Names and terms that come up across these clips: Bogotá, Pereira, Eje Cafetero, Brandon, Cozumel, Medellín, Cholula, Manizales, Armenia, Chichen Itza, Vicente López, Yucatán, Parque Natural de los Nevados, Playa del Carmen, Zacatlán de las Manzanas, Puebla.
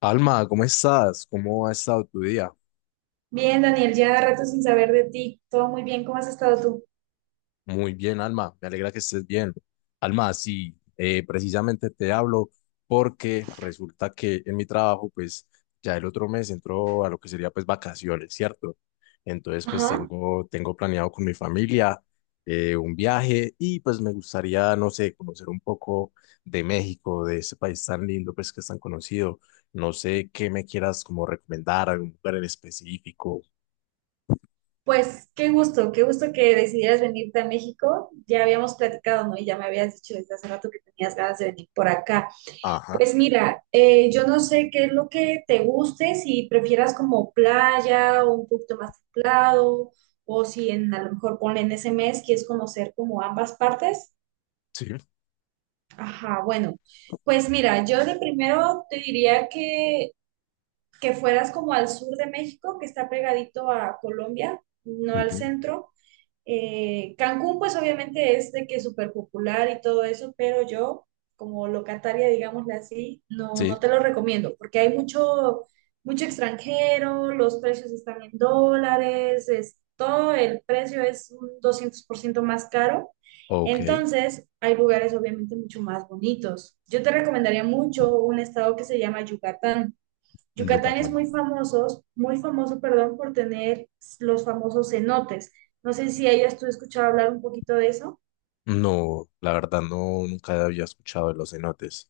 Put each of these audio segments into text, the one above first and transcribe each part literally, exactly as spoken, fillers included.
Alma, ¿cómo estás? ¿Cómo ha estado tu día? Bien, Daniel, ya rato sin saber de ti. Todo muy bien, ¿cómo has estado tú? Muy bien, Alma, me alegra que estés bien. Alma, sí, eh, precisamente te hablo porque resulta que en mi trabajo, pues ya el otro mes entró a lo que sería pues vacaciones, ¿cierto? Entonces, pues Ajá. tengo, tengo planeado con mi familia eh, un viaje y pues me gustaría, no sé, conocer un poco de México, de ese país tan lindo, pues que es tan conocido. No sé qué me quieras como recomendar, algún lugar en específico. Pues qué gusto, qué gusto que decidieras venirte a México. Ya habíamos platicado, ¿no? Y ya me habías dicho desde hace rato que tenías ganas de venir por acá. Ajá, Pues mira, eh, yo no sé qué es lo que te guste, si prefieras como playa o un poquito más templado, o si en, a lo mejor ponle en ese mes quieres conocer como ambas partes. sí. Ajá, bueno, pues mira, yo de primero te diría que que fueras como al sur de México, que está pegadito a Colombia, no al Ujú. centro. Eh, Cancún, pues obviamente es de que es súper popular y todo eso, pero yo, como locataria, digámosle así, no, no Sí, te lo recomiendo, porque hay mucho, mucho extranjero, los precios están en dólares, es, todo el precio es un doscientos por ciento más caro. ok, en Entonces, hay lugares obviamente mucho más bonitos. Yo te recomendaría mucho un estado que se llama Yucatán. Yucatán es muy Yucatán. famoso, muy famoso, perdón, por tener los famosos cenotes. No sé si hayas tú escuchado hablar un poquito de eso. No, la verdad no, nunca había escuchado de los cenotes.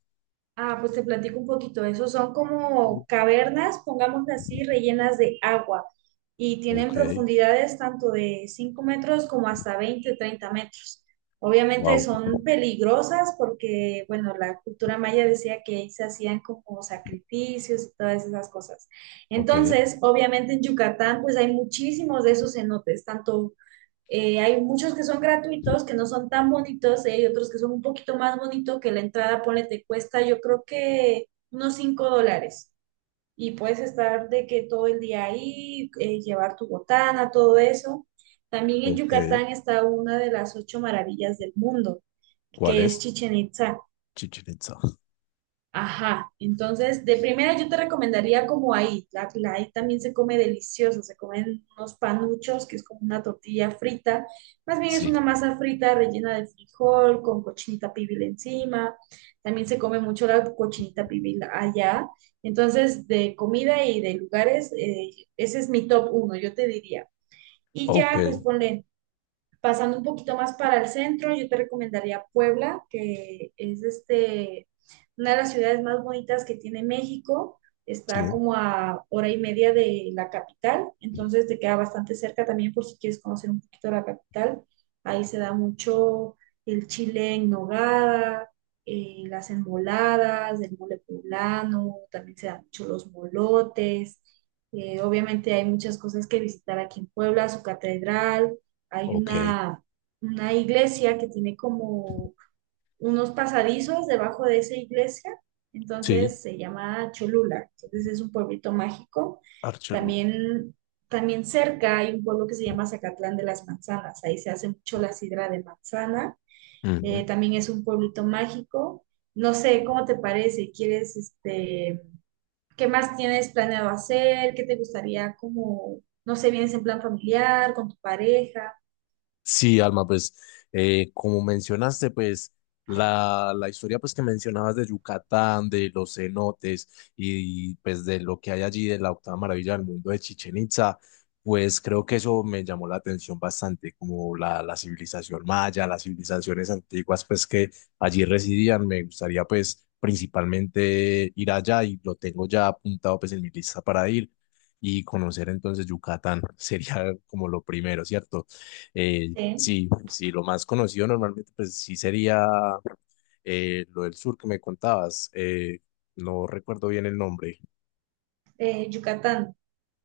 Ah, pues te platico un poquito. Esos son como cavernas, pongámosle así, rellenas de agua y tienen Ok, profundidades tanto de cinco metros como hasta veinte, treinta metros. Obviamente wow, son peligrosas porque, bueno, la cultura maya decía que ahí se hacían como sacrificios y todas esas cosas. ok, Entonces, obviamente en Yucatán, pues hay muchísimos de esos cenotes, tanto eh, hay muchos que son gratuitos, que no son tan bonitos, eh, y hay otros que son un poquito más bonitos, que la entrada, ponle, te cuesta yo creo que unos cinco dólares. Y puedes estar de que todo el día ahí, eh, llevar tu botana, todo eso. También en ok. Yucatán está una de las ocho maravillas del mundo, ¿Cuál que es es? Chichen Itza. Chichen Itza. Ajá, entonces de primera yo te recomendaría como ahí, la, la ahí también se come delicioso, se comen unos panuchos, que es como una tortilla frita, más bien es Sí, una masa frita rellena de frijol con cochinita pibil encima, también se come mucho la cochinita pibil allá, entonces de comida y de lugares, eh, ese es mi top uno, yo te diría. Y ok, ya, pues ponle, pasando un poquito más para el centro, yo te recomendaría Puebla, que es este, una de las ciudades más bonitas que tiene México. Está sí, como a hora y media de la capital, entonces te queda bastante cerca también por si quieres conocer un poquito la capital. Ahí se da mucho el chile en nogada, eh, las enmoladas, el mole poblano, también se dan mucho los molotes. Eh, obviamente hay muchas cosas que visitar aquí en Puebla, su catedral, hay ok, una, una iglesia que tiene como unos pasadizos debajo de esa iglesia, sí, entonces se llama Cholula, entonces es un pueblito mágico. Archelula. También, también cerca hay un pueblo que se llama Zacatlán de las Manzanas, ahí se hace mucho la sidra de manzana, eh, también es un pueblito mágico. No sé, ¿cómo te parece? ¿Quieres, este, qué más tienes planeado hacer? ¿Qué te gustaría como, no sé, vienes en plan familiar, con tu pareja? Sí, Alma, pues eh, como mencionaste, pues la, la historia pues que mencionabas de Yucatán, de los cenotes y pues de lo que hay allí de la octava maravilla del mundo de Chichen Itza, pues creo que eso me llamó la atención bastante, como la, la civilización maya, las civilizaciones antiguas pues que allí residían. Me gustaría pues principalmente ir allá y lo tengo ya apuntado pues en mi lista para ir y conocer entonces Yucatán sería como lo primero, ¿cierto? Eh, Sí. Sí, sí, lo más conocido normalmente, pues sí sería eh, lo del sur que me contabas. Eh, no recuerdo bien el nombre. eh, Yucatán.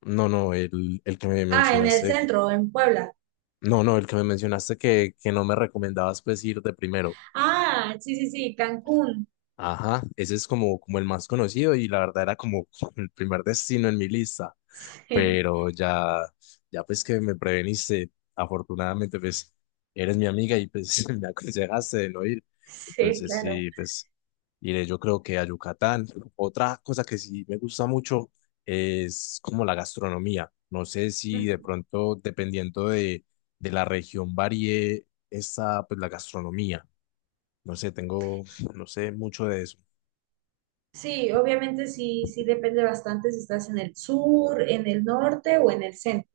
No, no, el, el que me Ah, en el mencionaste. centro, en Puebla. No, no, el que me mencionaste que, que no me recomendabas pues ir de primero. Ah, sí, sí, sí, Cancún. Ajá, ese es como, como el más conocido y la verdad era como el primer destino en mi lista, Sí, pero ya, ya pues que me preveniste, afortunadamente pues eres mi amiga y pues me aconsejaste de no ir, sí, entonces claro. sí, pues iré yo creo que a Yucatán. Otra cosa que sí me gusta mucho es como la gastronomía. No sé si de pronto dependiendo de, de la región varíe esa pues la gastronomía, no sé, tengo, no sé mucho de eso. Sí, obviamente sí, sí depende bastante si estás en el sur, en el norte o en el centro.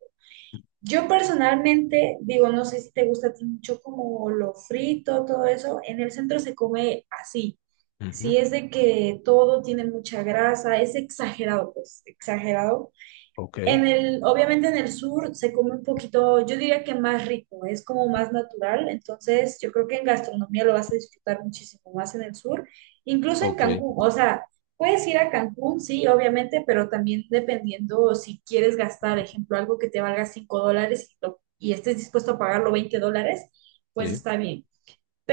Yo personalmente digo, no sé si te gusta a ti mucho como lo frito, todo eso. En el centro se come así. Ujú. Si es de que todo tiene mucha grasa, es exagerado, pues, exagerado. Ok, En el, obviamente en el sur se come un poquito, yo diría que más rico, es como más natural, entonces yo creo que en gastronomía lo vas a disfrutar muchísimo más en el sur, incluso en ok, Cancún, o sea, puedes ir a Cancún, sí, obviamente, pero también dependiendo si quieres gastar, ejemplo, algo que te valga cinco dólares y, lo- y estés dispuesto a pagarlo veinte dólares, pues sí, está bien,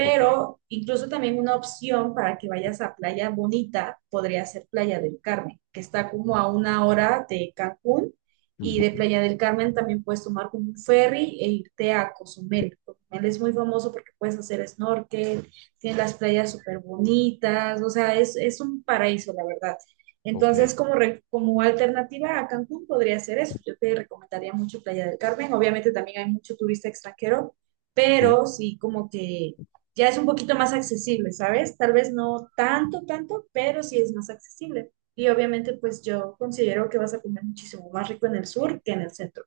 ok, incluso también una opción para que vayas a Playa Bonita podría ser Playa del Carmen, que está como a una hora de Cancún, y de ujú, Playa del Carmen también puedes tomar como un ferry e irte a Cozumel. Cozumel es muy famoso porque puedes hacer snorkel, tiene las playas súper bonitas, o sea, es, es un paraíso, la verdad. ok, Entonces, como, re- como alternativa a Cancún podría ser eso. Yo te recomendaría mucho Playa del Carmen. Obviamente también hay mucho turista extranjero, sí, pero sí como que ya es un poquito más accesible, ¿sabes? Tal vez no tanto, tanto, pero sí es más accesible. Y obviamente, pues yo considero que vas a comer muchísimo más rico en el sur que en el centro.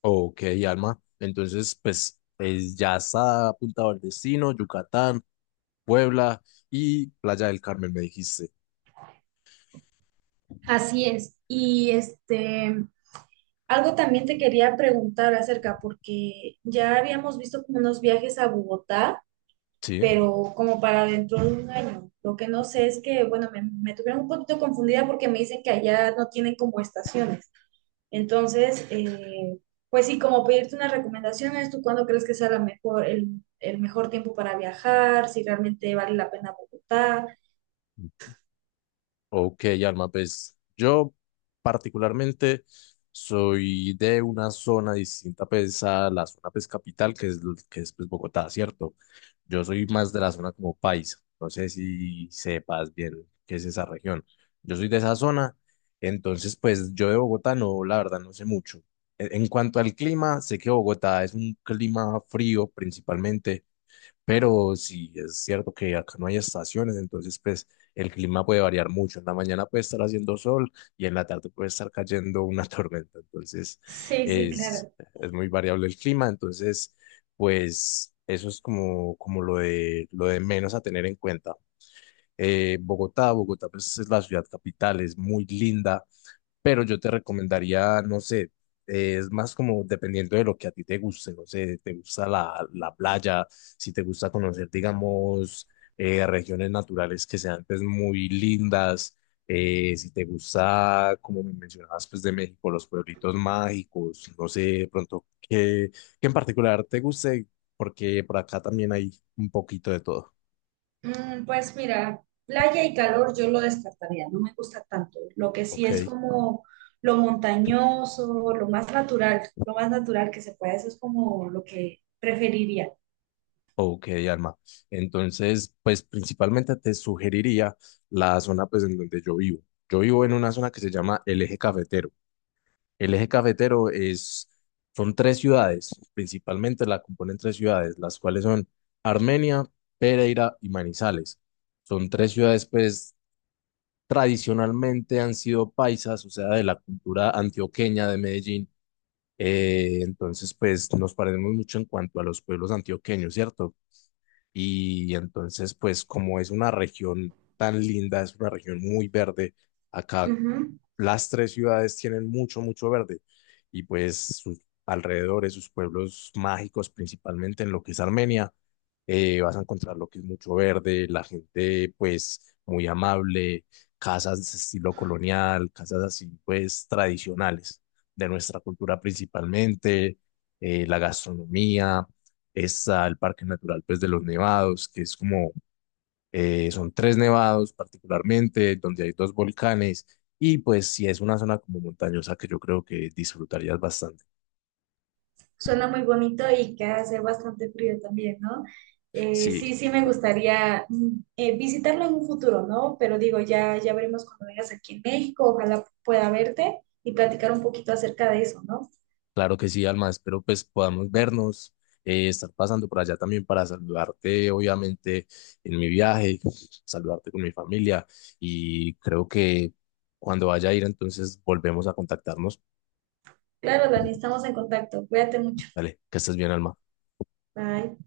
ok, Alma. Entonces, pues es- ya está apuntado el destino: Yucatán, Puebla y Playa del Carmen, me dijiste. Así es. Y este, Algo también te quería preguntar acerca, porque ya habíamos visto como unos viajes a Bogotá, Sí. pero como para dentro de un año. Lo que no sé es que, bueno, me, me tuvieron un poquito confundida porque me dicen que allá no tienen como estaciones. Entonces, eh, pues sí, como pedirte unas recomendaciones, ¿tú cuándo crees que sea la mejor, el, el mejor tiempo para viajar? Si realmente vale la pena Bogotá. Ok, Alma, pues yo particularmente soy de una zona distinta pues, a la zona pues, capital, que es, lo- que es pues, Bogotá, ¿cierto? Yo soy más de la zona como paisa, no sé si sepas bien qué es esa región. Yo soy de esa zona, entonces pues yo de Bogotá no, la verdad no sé mucho. En en cuanto al clima, sé que Bogotá es un clima frío principalmente, pero si es cierto que acá no hay estaciones, entonces pues el clima puede variar mucho. En la mañana puede estar haciendo sol y en la tarde puede estar cayendo una tormenta. Entonces Sí, sí, es, claro. es muy variable el clima. Entonces pues eso es como, como lo de, lo de menos a tener en cuenta. Eh, Bogotá, Bogotá pues es la ciudad capital, es muy linda, pero yo te recomendaría, no sé, eh, es más como dependiendo de lo que a ti te guste, no sé, te gusta la, la playa, si te gusta conocer, digamos, eh, regiones naturales que sean pues muy lindas, eh, si te gusta, como me mencionabas, pues de México, los pueblitos mágicos, no sé, de pronto, qué, qué en particular te guste, porque por acá también hay un poquito de todo, Mm, pues mira, playa y calor yo lo descartaría, no me gusta tanto. Lo que sí ¿ok? es como lo montañoso, lo más natural, lo más natural que se puede, eso es como lo que preferiría. Ok, Alma. Entonces, pues principalmente te sugeriría la zona pues en donde yo vivo. Yo vivo en una zona que se llama el Eje Cafetero. El Eje Cafetero es, son tres ciudades, principalmente la componen tres ciudades, las cuales son Armenia, Pereira y Manizales. Son tres ciudades pues tradicionalmente han sido paisas, o sea, de la cultura antioqueña de Medellín. Eh, entonces, pues nos parecemos mucho en cuanto a los pueblos antioqueños, ¿cierto? Y entonces, pues como es una región tan linda, es una región muy verde, acá Ujú. las tres ciudades tienen mucho, mucho verde y pues sus alrededores, sus pueblos mágicos, principalmente en lo que es Armenia, eh, vas a encontrar lo que es mucho verde, la gente pues muy amable, casas de estilo colonial, casas así pues tradicionales de nuestra cultura principalmente, eh, la gastronomía, está el Parque Natural pues de los Nevados, que es como eh, son tres nevados particularmente, donde hay dos volcanes, y pues si es una zona como montañosa que yo creo que disfrutarías bastante. Suena muy bonito y que hace bastante frío también, ¿no? Eh, Sí, sí, sí me gustaría mm, eh, visitarlo en un futuro, ¿no? Pero digo, ya, ya veremos cuando vengas aquí en México, ojalá pueda verte y platicar un poquito acerca de eso, ¿no? claro que sí, Alma, espero pues podamos vernos, eh, estar pasando por allá también para saludarte, obviamente, en mi viaje, saludarte con mi familia, y creo que cuando vaya a ir entonces volvemos a contactarnos. Claro, Dani, estamos en contacto. Cuídate mucho. Dale, que estés bien, Alma. Bye.